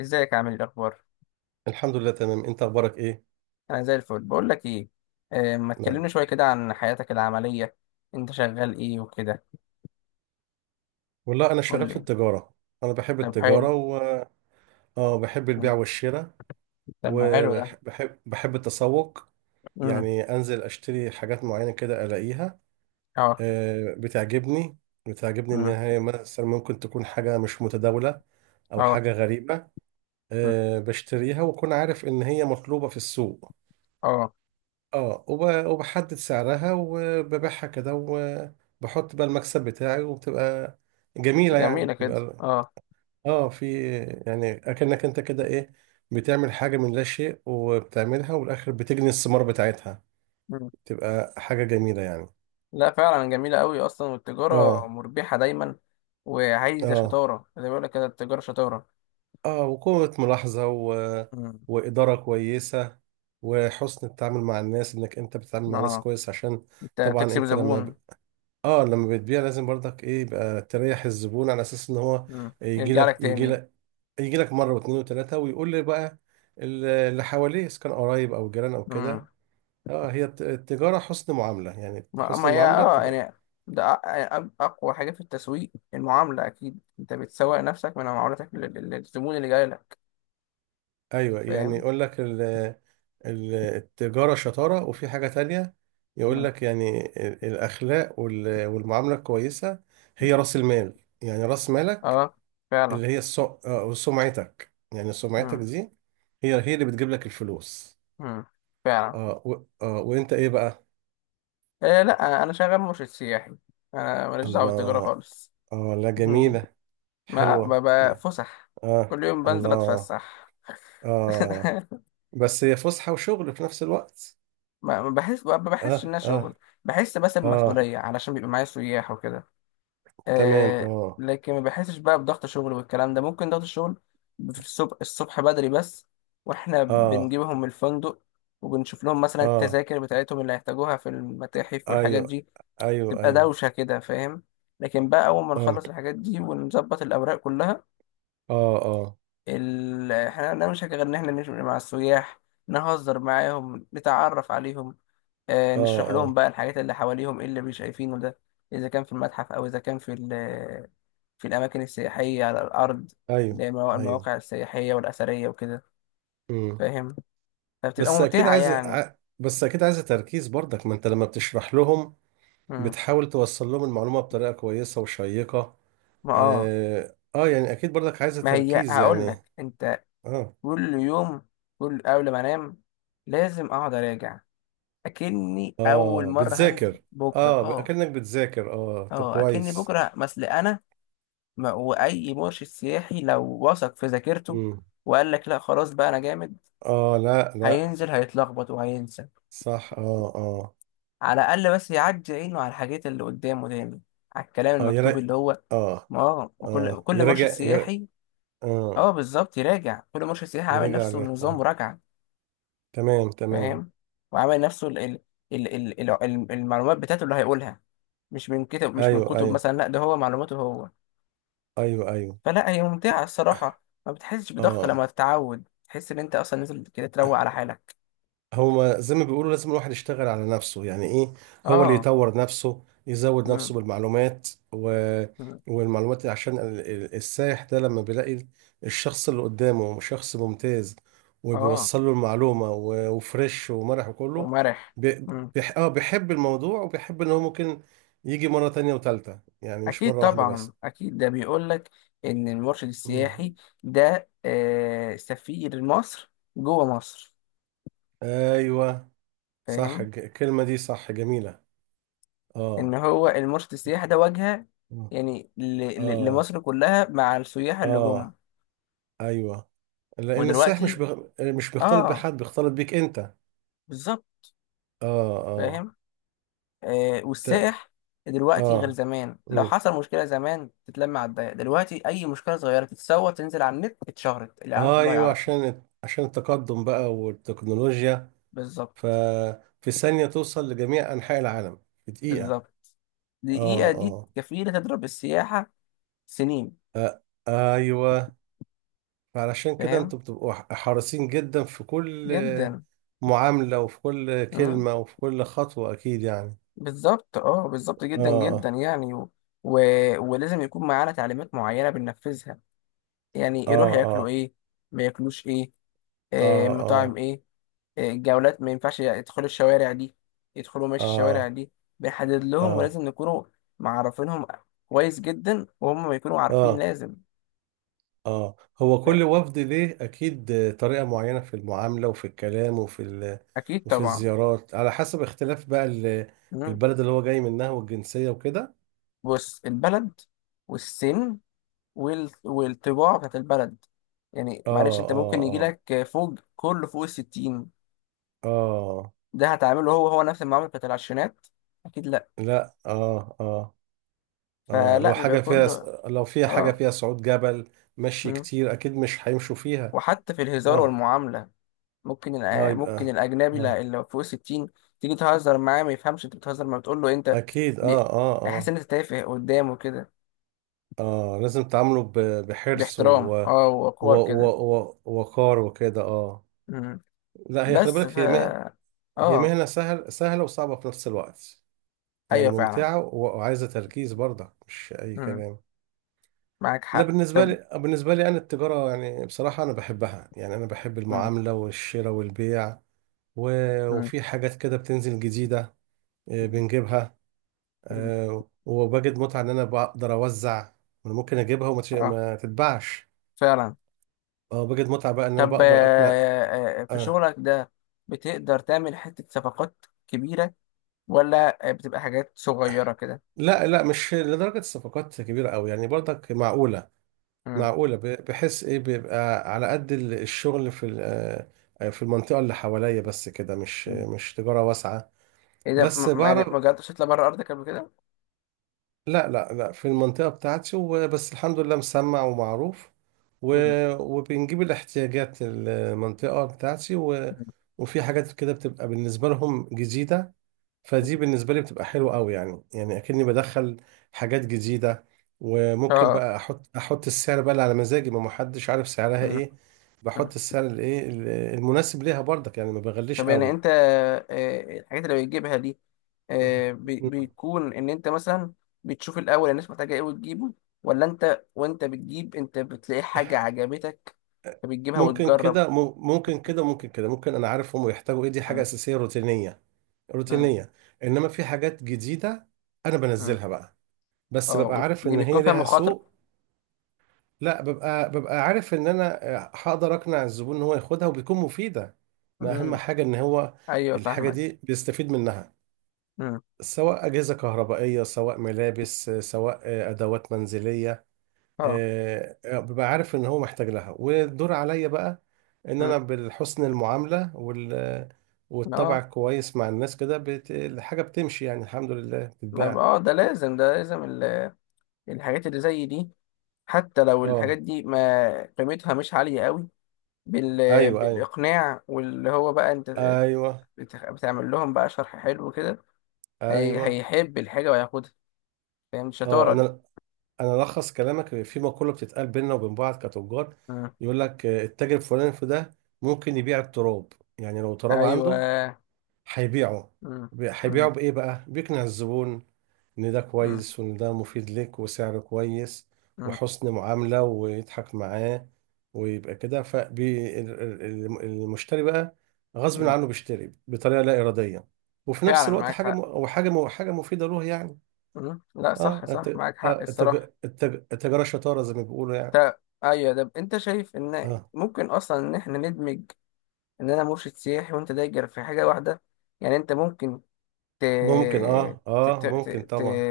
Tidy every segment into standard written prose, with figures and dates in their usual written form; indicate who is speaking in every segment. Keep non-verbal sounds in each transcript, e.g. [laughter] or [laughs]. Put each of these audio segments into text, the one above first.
Speaker 1: ازيك؟ عامل ايه؟ الاخبار؟
Speaker 2: الحمد لله، تمام، انت اخبارك ايه؟
Speaker 1: انا زي الفل. بقول لك ايه، آه، ما
Speaker 2: نعم.
Speaker 1: تكلمني شويه كده عن حياتك العمليه. انت شغال ايه وكده؟
Speaker 2: والله، انا
Speaker 1: قول
Speaker 2: شغال في
Speaker 1: لي.
Speaker 2: التجاره. انا بحب
Speaker 1: طب حلو.
Speaker 2: التجاره، و اه، بحب البيع
Speaker 1: مم.
Speaker 2: والشراء.
Speaker 1: طب ما حلو ده.
Speaker 2: وبحب بحب التسوق.
Speaker 1: امم.
Speaker 2: يعني انزل اشتري حاجات معينه كده الاقيها.
Speaker 1: اه.
Speaker 2: بتعجبني. بتعجبني ان
Speaker 1: امم.
Speaker 2: هي مثلا ممكن تكون حاجه مش متداوله، او
Speaker 1: اه.
Speaker 2: حاجه غريبه.
Speaker 1: مم.
Speaker 2: بشتريها واكون عارف ان هي مطلوبه في السوق.
Speaker 1: اه.
Speaker 2: اه، وبحدد سعرها وببيعها كده، وبحط بقى المكسب بتاعي وبتبقى جميلة،
Speaker 1: جميله
Speaker 2: يعني
Speaker 1: كده.
Speaker 2: يبقى
Speaker 1: اه.
Speaker 2: اه، في. يعني اكنك انت كده ايه، بتعمل حاجة من لا شيء وبتعملها، والاخر بتجني الثمار بتاعتها.
Speaker 1: مم.
Speaker 2: تبقى حاجة جميلة يعني.
Speaker 1: لا فعلا جميله قوي اصلا، والتجاره
Speaker 2: اه
Speaker 1: مربحه دايما، وعايزه
Speaker 2: اه.
Speaker 1: شطاره. زي ما بيقول لك كده، التجاره شطاره.
Speaker 2: اه، وقوة ملاحظة و،
Speaker 1: امم.
Speaker 2: وإدارة كويسة. وحسن التعامل مع الناس، انك انت بتتعامل مع ناس
Speaker 1: اه.
Speaker 2: كويس عشان
Speaker 1: انت
Speaker 2: طبعا
Speaker 1: تكسب
Speaker 2: انت لما،
Speaker 1: زبون.
Speaker 2: اه، لما بتبيع لازم برضك، ايه، يبقى تريح الزبون على اساس ان هو
Speaker 1: امم.
Speaker 2: يجي
Speaker 1: يرجع لك
Speaker 2: لك يجي
Speaker 1: تاني.
Speaker 2: لك يجي لك مره واثنين وثلاثه، ويقول لي بقى اللي حواليه اذا كان قرايب او جيران او كده. اه، هي التجاره حسن معامله، يعني
Speaker 1: ما
Speaker 2: حسن
Speaker 1: هي
Speaker 2: المعامله
Speaker 1: اه
Speaker 2: تبقى.
Speaker 1: يعني، ده اقوى حاجه في التسويق المعامله. اكيد انت بتسوق نفسك من معاملتك للزبون اللي جاي لك.
Speaker 2: ايوه، يعني
Speaker 1: فاهم؟
Speaker 2: يقول لك التجاره شطاره، وفي حاجه تانية يقول
Speaker 1: مم.
Speaker 2: لك يعني الاخلاق، والمعامله الكويسه هي راس المال، يعني راس مالك.
Speaker 1: اه فعلا.
Speaker 2: اللي هي السو... آه، سمعتك، يعني سمعتك
Speaker 1: مم.
Speaker 2: دي هي اللي بتجيب لك الفلوس.
Speaker 1: مم. فعلا.
Speaker 2: آه و... آه وانت ايه بقى؟
Speaker 1: آه لا، انا شغال مرشد سياحي. انا ماليش دعوه بالتجاره
Speaker 2: الله.
Speaker 1: خالص.
Speaker 2: آه، لا،
Speaker 1: [laughs]
Speaker 2: جميلة.
Speaker 1: ما
Speaker 2: حلوة.
Speaker 1: ببقى فسح.
Speaker 2: آه،
Speaker 1: كل يوم بنزل
Speaker 2: الله.
Speaker 1: اتفسح. [laughs]
Speaker 2: آه. بس هي فسحة وشغل في نفس الوقت.
Speaker 1: ما بحسش
Speaker 2: آه،
Speaker 1: انها شغل.
Speaker 2: آه.
Speaker 1: بحس بس
Speaker 2: آه.
Speaker 1: بمسؤوليه علشان بيبقى معايا سياح وكده.
Speaker 2: تمام،
Speaker 1: آه
Speaker 2: آه.
Speaker 1: لكن ما بحسش بقى بضغط شغل، والكلام ده ممكن ضغط الشغل. في الصبح، بدري بس، واحنا
Speaker 2: آه.
Speaker 1: بنجيبهم من الفندق، وبنشوف لهم مثلا
Speaker 2: آه.
Speaker 1: التذاكر بتاعتهم اللي هيحتاجوها في المتاحف والحاجات
Speaker 2: أيوه.
Speaker 1: دي.
Speaker 2: أيوه،
Speaker 1: تبقى
Speaker 2: أيوه.
Speaker 1: دوشة كده، فاهم؟ لكن بقى أول ما
Speaker 2: آه،
Speaker 1: نخلص الحاجات دي ونظبط الأوراق كلها،
Speaker 2: آه. آه،
Speaker 1: احنا عندنا مش غير إن احنا نمشي مع السياح، نهزر معاهم، نتعرف عليهم. آه،
Speaker 2: آه.
Speaker 1: نشرح لهم
Speaker 2: آه.
Speaker 1: بقى الحاجات اللي حواليهم، ايه اللي مش شايفينه ده، إذا كان في المتحف أو إذا كان في ال، في الأماكن السياحية على الأرض، اللي
Speaker 2: أيوه.
Speaker 1: هي
Speaker 2: أيوه.
Speaker 1: المواقع السياحية والأثرية وكده.
Speaker 2: مم.
Speaker 1: فاهم؟ فبتبقى ممتعة يعني.
Speaker 2: بس أكيد عايز تركيز برضك، ما أنت لما بتشرح لهم
Speaker 1: مم.
Speaker 2: بتحاول توصل لهم المعلومة بطريقة كويسة وشيقة.
Speaker 1: ما اه.
Speaker 2: اه، يعني اكيد برضك عايزة
Speaker 1: ما هي
Speaker 2: تركيز
Speaker 1: هقول لك
Speaker 2: يعني.
Speaker 1: أنت،
Speaker 2: اه.
Speaker 1: كل يوم، قبل ما أنام لازم أقعد أراجع، أكني أول
Speaker 2: اه،
Speaker 1: مرة هنزل
Speaker 2: بتذاكر.
Speaker 1: بكرة.
Speaker 2: اه،
Speaker 1: اه.
Speaker 2: اكنك بتذاكر، اه، طب
Speaker 1: اه أكني
Speaker 2: كويس.
Speaker 1: بكرة مثل أنا. ما وأي مرشد سياحي لو وثق في ذاكرته
Speaker 2: مم.
Speaker 1: وقال لك لا خلاص بقى أنا جامد،
Speaker 2: اه، لا، لا.
Speaker 1: هينزل هيتلخبط وهينسى.
Speaker 2: صح، اه، اه.
Speaker 1: على الأقل بس يعدي عينه على الحاجات اللي قدامه دايما، على الكلام
Speaker 2: اه،
Speaker 1: المكتوب اللي هو.
Speaker 2: اه،
Speaker 1: ما هو وكل
Speaker 2: اه،
Speaker 1: كل مرشد
Speaker 2: يراجع،
Speaker 1: سياحي،
Speaker 2: اه،
Speaker 1: اه بالظبط، يراجع. كل مرشد سياحي عامل
Speaker 2: يراجع
Speaker 1: نفسه
Speaker 2: عليها،
Speaker 1: النظام
Speaker 2: اه.
Speaker 1: مراجعة.
Speaker 2: تمام، تمام.
Speaker 1: فاهم؟ وعامل نفسه المعلومات بتاعته اللي هيقولها. مش من
Speaker 2: ايوه،
Speaker 1: كتب
Speaker 2: ايوه،
Speaker 1: مثلا، لا ده هو معلوماته هو.
Speaker 2: ايوه، ايوه،
Speaker 1: فلا، هي ممتعة الصراحة. ما بتحسش بضغط
Speaker 2: اه.
Speaker 1: لما تتعود، تحس ان انت اصلا نازل كده تروق على حالك.
Speaker 2: هو زي ما بيقولوا لازم الواحد يشتغل على نفسه، يعني ايه، هو اللي
Speaker 1: اه.
Speaker 2: يطور نفسه، يزود
Speaker 1: مم.
Speaker 2: نفسه بالمعلومات، و،
Speaker 1: مم.
Speaker 2: والمعلومات عشان السائح ده لما بيلاقي الشخص اللي قدامه شخص ممتاز،
Speaker 1: اه.
Speaker 2: وبيوصل له المعلومة و، وفريش ومرح وكله.
Speaker 1: ومرح.
Speaker 2: بي...
Speaker 1: إمم.
Speaker 2: بيح... آه بيحب الموضوع وبيحب ان هو ممكن يجي مرة تانية وتالتة، يعني مش
Speaker 1: أكيد
Speaker 2: مرة واحدة بس.
Speaker 1: طبعا، أكيد. ده بيقول لك إن المرشد السياحي
Speaker 2: مم.
Speaker 1: ده سفير مصر جوه مصر.
Speaker 2: ايوه، صح،
Speaker 1: فاهم؟
Speaker 2: الكلمة دي صح جميلة. اه،
Speaker 1: إن هو المرشد السياحي ده واجهة يعني
Speaker 2: اه،
Speaker 1: لمصر كلها مع السياح اللي جم.
Speaker 2: اه، ايوه. لان السائح
Speaker 1: ودلوقتي،
Speaker 2: مش بيختلط
Speaker 1: آه،
Speaker 2: بحد، بيختلط بيك انت، اه.
Speaker 1: بالظبط.
Speaker 2: اه،
Speaker 1: فاهم؟ آه،
Speaker 2: ت...
Speaker 1: والسائح دلوقتي غير
Speaker 2: اه،
Speaker 1: زمان. لو
Speaker 2: مم.
Speaker 1: حصل مشكلة زمان تتلم على الضيق، دلوقتي أي مشكلة صغيرة تتصور، تنزل على النت، اتشهرت، العالم كله
Speaker 2: ايوه،
Speaker 1: هيعرفها.
Speaker 2: عشان التقدم بقى والتكنولوجيا،
Speaker 1: بالظبط.
Speaker 2: ففي ثانية توصل لجميع انحاء العالم، في دقيقة.
Speaker 1: بالظبط.
Speaker 2: اه،
Speaker 1: دقيقة دي
Speaker 2: اه.
Speaker 1: كفيلة تضرب السياحة سنين.
Speaker 2: آه، ايوه، فعلشان كده
Speaker 1: فاهم؟
Speaker 2: انتوا بتبقوا حريصين جدا في كل
Speaker 1: جدا.
Speaker 2: معاملة، وفي كل
Speaker 1: مم.
Speaker 2: كلمة، وفي كل خطوة، اكيد يعني.
Speaker 1: بالظبط، اه بالظبط جدا جدا
Speaker 2: اه،
Speaker 1: يعني. و... و... ولازم يكون معانا تعليمات معينة بننفذها. يعني يروح
Speaker 2: اه،
Speaker 1: ياكلوا
Speaker 2: اه،
Speaker 1: ايه، ما ياكلوش ايه، آه مطاعم
Speaker 2: اه،
Speaker 1: ايه، آه الجولات ما ينفعش يدخلوا الشوارع دي، يدخلوا ماشي
Speaker 2: اه،
Speaker 1: الشوارع
Speaker 2: اه،
Speaker 1: دي، بنحدد لهم.
Speaker 2: اه،
Speaker 1: ولازم نكونوا معرفينهم كويس جدا، وهم ما يكونوا عارفين
Speaker 2: اه،
Speaker 1: لازم.
Speaker 2: اه. هو
Speaker 1: لا،
Speaker 2: كل وفد ليه اكيد طريقة معينة في المعاملة، وفي الكلام،
Speaker 1: اكيد
Speaker 2: وفي
Speaker 1: طبعا.
Speaker 2: الزيارات، على حسب اختلاف بقى
Speaker 1: مم.
Speaker 2: البلد اللي هو جاي منها والجنسية وكده.
Speaker 1: بص، البلد والسن والطباع بتاعت البلد. يعني
Speaker 2: اه،
Speaker 1: معلش، انت
Speaker 2: اه،
Speaker 1: ممكن يجي
Speaker 2: اه،
Speaker 1: لك فوق، كله فوق الستين،
Speaker 2: اه،
Speaker 1: ده هتعمله هو هو نفس المعاملة بتاعت العشرينات؟ أكيد لأ.
Speaker 2: لا، اه، اه، اه، لو
Speaker 1: فلا، بيبقى
Speaker 2: حاجة فيها،
Speaker 1: كله
Speaker 2: لو فيها حاجة
Speaker 1: اه.
Speaker 2: فيها صعود جبل، مشي
Speaker 1: مم.
Speaker 2: كتير، اكيد مش هيمشوا فيها.
Speaker 1: وحتى في الهزار
Speaker 2: اه،
Speaker 1: والمعاملة،
Speaker 2: اه يبقى،
Speaker 1: ممكن الأجنبي
Speaker 2: اه،
Speaker 1: اللي فوق الستين، تيجي تهزر معاه ما يفهمش انت بتهزر، ما بتقول له انت
Speaker 2: اكيد، اه،
Speaker 1: بي...
Speaker 2: اه،
Speaker 1: هيحس
Speaker 2: اه،
Speaker 1: ان انت تافه قدامه كده.
Speaker 2: اه، لازم تعاملوا بحرص،
Speaker 1: باحترام،
Speaker 2: و
Speaker 1: اه،
Speaker 2: و
Speaker 1: وقور
Speaker 2: و
Speaker 1: كده.
Speaker 2: و وقار وكده، اه.
Speaker 1: مم.
Speaker 2: لا، هي خلي
Speaker 1: بس ف،
Speaker 2: بالك، هي هي
Speaker 1: اه.
Speaker 2: مهنة سهلة وصعبة في نفس الوقت. يعني
Speaker 1: ايوه فعلا.
Speaker 2: ممتعة وعايزة تركيز برضه، مش أي
Speaker 1: مم.
Speaker 2: كلام.
Speaker 1: معاك
Speaker 2: لا،
Speaker 1: حق.
Speaker 2: بالنسبة
Speaker 1: طب.
Speaker 2: لي بالنسبة لي أنا التجارة، يعني بصراحة أنا بحبها، يعني أنا بحب
Speaker 1: مم.
Speaker 2: المعاملة والشراء والبيع، و،
Speaker 1: مم.
Speaker 2: وفي حاجات كده بتنزل جديدة، بنجيبها.
Speaker 1: مم.
Speaker 2: وبجد متعة إن أنا بقدر أوزع. أنا ممكن أجيبها وما
Speaker 1: اه
Speaker 2: ما تتباعش.
Speaker 1: فعلا.
Speaker 2: أه، بجد متعة بقى إن أنا
Speaker 1: طب
Speaker 2: بقدر أقنع.
Speaker 1: في
Speaker 2: أه.
Speaker 1: شغلك ده بتقدر تعمل حتة صفقات كبيرة، ولا بتبقى حاجات صغيرة كده؟
Speaker 2: لا، لا، مش لدرجة الصفقات كبيرة أوي يعني، برضك معقولة.
Speaker 1: مم.
Speaker 2: معقولة، بحس ايه، بيبقى على قد الشغل في ال- آه، في المنطقة اللي حواليا بس كده، مش
Speaker 1: مم.
Speaker 2: مش تجارة واسعة.
Speaker 1: ايه ده
Speaker 2: بس
Speaker 1: يعني ما
Speaker 2: بعرف.
Speaker 1: جربتش تطلع بره ارضك قبل كده؟
Speaker 2: لا، لا، لا، في المنطقة بتاعتي وبس، الحمد لله، مسمع ومعروف،
Speaker 1: مم.
Speaker 2: وبنجيب الاحتياجات المنطقة بتاعتي، و،
Speaker 1: مم.
Speaker 2: وفي حاجات كده بتبقى بالنسبة لهم جديدة.
Speaker 1: مم.
Speaker 2: فدي بالنسبة لي بتبقى حلوة قوي، يعني أكني بدخل حاجات جديدة، وممكن
Speaker 1: اه.
Speaker 2: بقى أحط السعر بقى اللي على مزاجي، ما محدش عارف سعرها
Speaker 1: مم.
Speaker 2: إيه.
Speaker 1: مم.
Speaker 2: بحط السعر الإيه المناسب ليها برضك يعني، ما بغليش
Speaker 1: طب يعني
Speaker 2: قوي.
Speaker 1: انت الحاجات اللي بتجيبها دي، بيكون ان انت مثلا بتشوف الاول الناس محتاجة ايه وتجيبه، ولا انت وانت بتجيب انت بتلاقي حاجة عجبتك فبتجيبها
Speaker 2: ممكن
Speaker 1: وتجرب؟
Speaker 2: كده مم- ممكن كده ممكن كده ممكن أنا عارف هم بيحتاجوا إيه، دي حاجة
Speaker 1: مم.
Speaker 2: أساسية روتينية.
Speaker 1: مم.
Speaker 2: روتينية، إنما في حاجات جديدة أنا
Speaker 1: مم.
Speaker 2: بنزلها بقى، بس
Speaker 1: اه،
Speaker 2: ببقى عارف
Speaker 1: دي
Speaker 2: إن
Speaker 1: بتكون
Speaker 2: هي
Speaker 1: فيها
Speaker 2: ليها
Speaker 1: مخاطرة.
Speaker 2: سوق. لا، ببقى عارف ان انا هقدر اقنع الزبون ان هو ياخدها وبيكون مفيده، ما اهم
Speaker 1: مم.
Speaker 2: حاجه ان هو
Speaker 1: ايوه
Speaker 2: الحاجه
Speaker 1: فاهمك.
Speaker 2: دي بيستفيد منها،
Speaker 1: مم.
Speaker 2: سواء اجهزه كهربائيه، سواء ملابس، سواء ادوات منزليه.
Speaker 1: اه.
Speaker 2: ببقى عارف ان هو محتاج لها، والدور عليا بقى ان
Speaker 1: مم.
Speaker 2: انا بالحسن المعامله، والطبع
Speaker 1: اه.
Speaker 2: كويس مع الناس كده، الحاجه بتمشي يعني، الحمد لله
Speaker 1: ما
Speaker 2: بتتباع.
Speaker 1: اه، ده لازم، الحاجات اللي زي دي، حتى لو الحاجات
Speaker 2: اه.
Speaker 1: دي ما قيمتها مش عالية قوي، بال...
Speaker 2: ايوه، ايوه،
Speaker 1: بالإقناع واللي هو بقى انت
Speaker 2: ايوه،
Speaker 1: بتعمل لهم بقى شرح حلو كده،
Speaker 2: ايوه.
Speaker 1: هيحب الحاجة وياخدها. فاهم
Speaker 2: اه،
Speaker 1: الشطارة دي؟
Speaker 2: انا الخص كلامك في مقوله بتتقال بيننا وبين بعض كتجار،
Speaker 1: مم.
Speaker 2: يقول لك التاجر الفلاني في ده ممكن يبيع التراب، يعني لو تراب عنده
Speaker 1: ايوه.
Speaker 2: هيبيعه،
Speaker 1: مم.
Speaker 2: هيبيعه
Speaker 1: مم.
Speaker 2: بايه بقى، بيقنع الزبون ان ده
Speaker 1: مم.
Speaker 2: كويس، وان ده مفيد لك، وسعره كويس،
Speaker 1: مم.
Speaker 2: وحسن معامله ويضحك معاه، ويبقى كده، فالمشتري بقى غصب
Speaker 1: مم.
Speaker 2: عنه بيشتري بطريقه لا اراديه، وفي نفس
Speaker 1: فعلا،
Speaker 2: الوقت
Speaker 1: معاك
Speaker 2: حاجه م-
Speaker 1: حق.
Speaker 2: او حاجه م- حاجه مفيده له يعني.
Speaker 1: مم. لا، صح
Speaker 2: اه،
Speaker 1: صح، معاك حق الصراحة.
Speaker 2: التجارة شطارة زي ما بيقولوا يعني.
Speaker 1: تا... ايوه، ده انت شايف ان
Speaker 2: اه،
Speaker 1: ممكن اصلا ان احنا ندمج، ان انا مرشد سياحي وانت دايجر، في حاجة واحدة. يعني انت ممكن ت...
Speaker 2: ممكن، اه،
Speaker 1: ت... ت...
Speaker 2: اه،
Speaker 1: ت...
Speaker 2: ممكن
Speaker 1: ت...
Speaker 2: طبعا.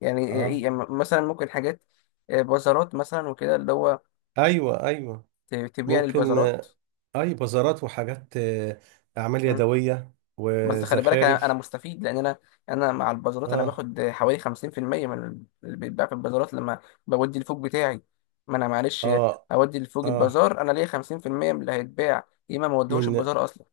Speaker 1: يعني
Speaker 2: اه،
Speaker 1: يعني مثلا ممكن حاجات، آه، بازارات مثلا وكده اللي هو
Speaker 2: ايوه، ايوه،
Speaker 1: تبيع
Speaker 2: ممكن.
Speaker 1: للبازارات.
Speaker 2: اي بازارات وحاجات، اعمال يدوية
Speaker 1: بس خلي بالك، انا
Speaker 2: وزخارف.
Speaker 1: مستفيد. لان انا مع البازارات، انا
Speaker 2: اه،
Speaker 1: باخد حوالي 50% من اللي بيتباع في البازارات لما بودي الفوق بتاعي. ما انا معلش،
Speaker 2: اه،
Speaker 1: اودي الفوق
Speaker 2: اه،
Speaker 1: البازار انا ليا 50% من اللي هيتباع، يا اما ما اوديهوش
Speaker 2: من
Speaker 1: البازار اصلا.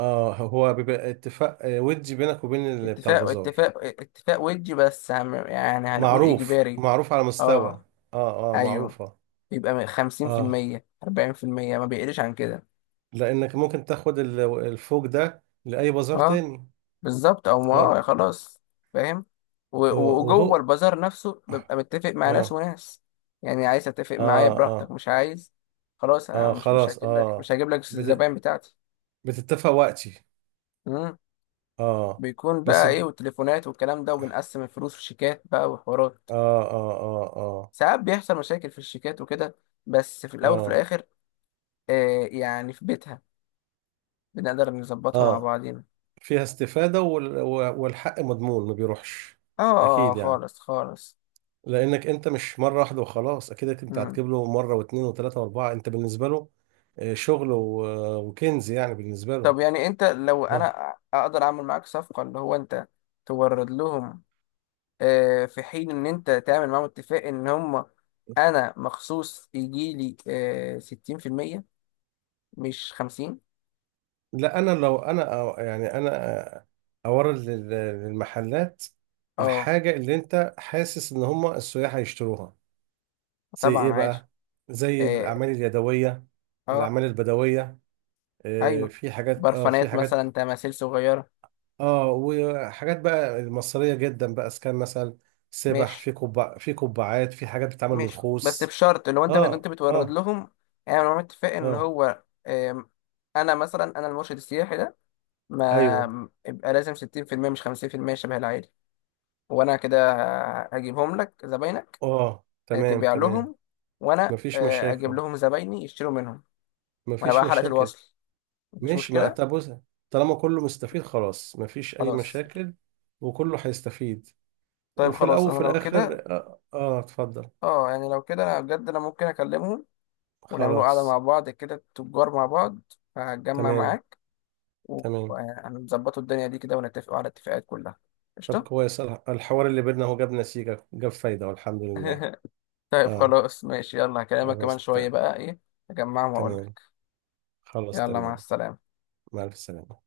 Speaker 2: اه، هو بيبقى اتفاق، ودي بينك وبين اللي بتاع البازار.
Speaker 1: اتفاق، ودي بس يعني هنقول
Speaker 2: معروف،
Speaker 1: اجباري.
Speaker 2: معروف، على مستوى،
Speaker 1: اه.
Speaker 2: اه، اه،
Speaker 1: ايوه.
Speaker 2: معروفة، اه.
Speaker 1: يبقى
Speaker 2: اه،
Speaker 1: 50%، 40%، ما بيقلش عن كده.
Speaker 2: لانك ممكن تاخد الفوق ده لأي بازار
Speaker 1: اه
Speaker 2: تاني.
Speaker 1: بالظبط. او ما
Speaker 2: اه،
Speaker 1: خلاص. فاهم؟ وجوه
Speaker 2: وهو،
Speaker 1: البازار نفسه ببقى متفق مع ناس
Speaker 2: اه،
Speaker 1: وناس. يعني عايز اتفق معايا
Speaker 2: اه،
Speaker 1: براحتك،
Speaker 2: اه،
Speaker 1: مش عايز خلاص، انا
Speaker 2: اه،
Speaker 1: مش
Speaker 2: خلاص،
Speaker 1: هجيب لك،
Speaker 2: اه، بت...
Speaker 1: الزباين بتاعتي.
Speaker 2: بتتفق وقتي.
Speaker 1: امم.
Speaker 2: اه.
Speaker 1: بيكون
Speaker 2: بس
Speaker 1: بقى ايه
Speaker 2: د-
Speaker 1: والتليفونات والكلام ده، وبنقسم الفلوس في شيكات بقى وحوارات.
Speaker 2: اه، اه، اه، اه،
Speaker 1: ساعات بيحصل مشاكل في الشيكات وكده، بس في الاول وفي
Speaker 2: اه،
Speaker 1: الاخر آه يعني في بيتها بنقدر نظبطها مع
Speaker 2: اه،
Speaker 1: بعضينا.
Speaker 2: فيها استفادة، والحق مضمون ما بيروحش.
Speaker 1: اه. آه، آه،
Speaker 2: اكيد يعني،
Speaker 1: خالص خالص.
Speaker 2: لانك انت مش مرة واحدة وخلاص، اكيد انت
Speaker 1: مم.
Speaker 2: هتجيب له مرة واثنين وثلاثة واربعة، انت بالنسبة له شغل، و، وكنز يعني بالنسبة له.
Speaker 1: طب يعني انت، لو
Speaker 2: اه،
Speaker 1: انا اقدر اعمل معاك صفقة، اللي هو انت تورد لهم، في حين ان انت تعمل معاهم اتفاق ان هم انا مخصوص يجي لي 60%، مش 50%.
Speaker 2: لا، انا لو انا يعني انا اورد للمحلات
Speaker 1: اه.
Speaker 2: الحاجه اللي انت حاسس ان هم السياح هيشتروها، زي
Speaker 1: طبعا
Speaker 2: ايه
Speaker 1: عادي.
Speaker 2: بقى؟ زي
Speaker 1: اه.
Speaker 2: الاعمال اليدويه،
Speaker 1: آه.
Speaker 2: الاعمال البدويه،
Speaker 1: ايوه،
Speaker 2: في حاجات، اه، في
Speaker 1: برفانات
Speaker 2: حاجات،
Speaker 1: مثلا، تماثيل صغيرة.
Speaker 2: اه، وحاجات بقى المصريه جدا بقى، اسكان مثلا، سبح
Speaker 1: ماشي.
Speaker 2: في كوبا، في قبعات، في حاجات بتتعمل من
Speaker 1: ماشي بس
Speaker 2: الخوص.
Speaker 1: بشرط، لو انت،
Speaker 2: اه،
Speaker 1: بتورد
Speaker 2: اه،
Speaker 1: لهم، اعمل معاهم اتفاق ان
Speaker 2: اه،
Speaker 1: هو انا مثلا، انا المرشد السياحي ده،
Speaker 2: ايوه،
Speaker 1: ما يبقى لازم 60% مش 50% شبه العادي. وانا كده هجيبهم لك زباينك،
Speaker 2: اه،
Speaker 1: آه،
Speaker 2: تمام،
Speaker 1: تبيع
Speaker 2: تمام.
Speaker 1: لهم، وانا
Speaker 2: مفيش
Speaker 1: اجيب
Speaker 2: مشاكل.
Speaker 1: لهم زبايني يشتروا منهم. وانا
Speaker 2: مفيش
Speaker 1: بقى حلقة
Speaker 2: مشاكل.
Speaker 1: الوصل. مفيش
Speaker 2: ماشي، ما
Speaker 1: مشكلة.
Speaker 2: طب بص، طالما كله مستفيد خلاص مفيش أي
Speaker 1: خلاص.
Speaker 2: مشاكل، وكله هيستفيد،
Speaker 1: طيب
Speaker 2: وفي الأول
Speaker 1: خلاص انا
Speaker 2: وفي
Speaker 1: لو كده،
Speaker 2: الآخر، اتفضل.
Speaker 1: اه يعني لو كده انا بجد، انا ممكن اكلمهم، ونعملوا قعدة
Speaker 2: خلاص،
Speaker 1: مع بعض كده، تجار مع بعض، هتجمع
Speaker 2: تمام،
Speaker 1: معاك،
Speaker 2: تمام.
Speaker 1: وهنظبطوا الدنيا دي كده، ونتفقوا على الاتفاقات كلها.
Speaker 2: طب
Speaker 1: قشطة.
Speaker 2: كويس، الحوار اللي بينا هو جاب نتيجة، جاب فايدة، والحمد لله.
Speaker 1: [laughs] طيب
Speaker 2: آه.
Speaker 1: خلاص ماشي، يلا هكلمك كمان
Speaker 2: خلاص،
Speaker 1: شوية بقى ايه، اجمعهم واقول
Speaker 2: تمام.
Speaker 1: لك.
Speaker 2: خلاص،
Speaker 1: يلا، مع
Speaker 2: تمام.
Speaker 1: السلامة.
Speaker 2: مع السلامة.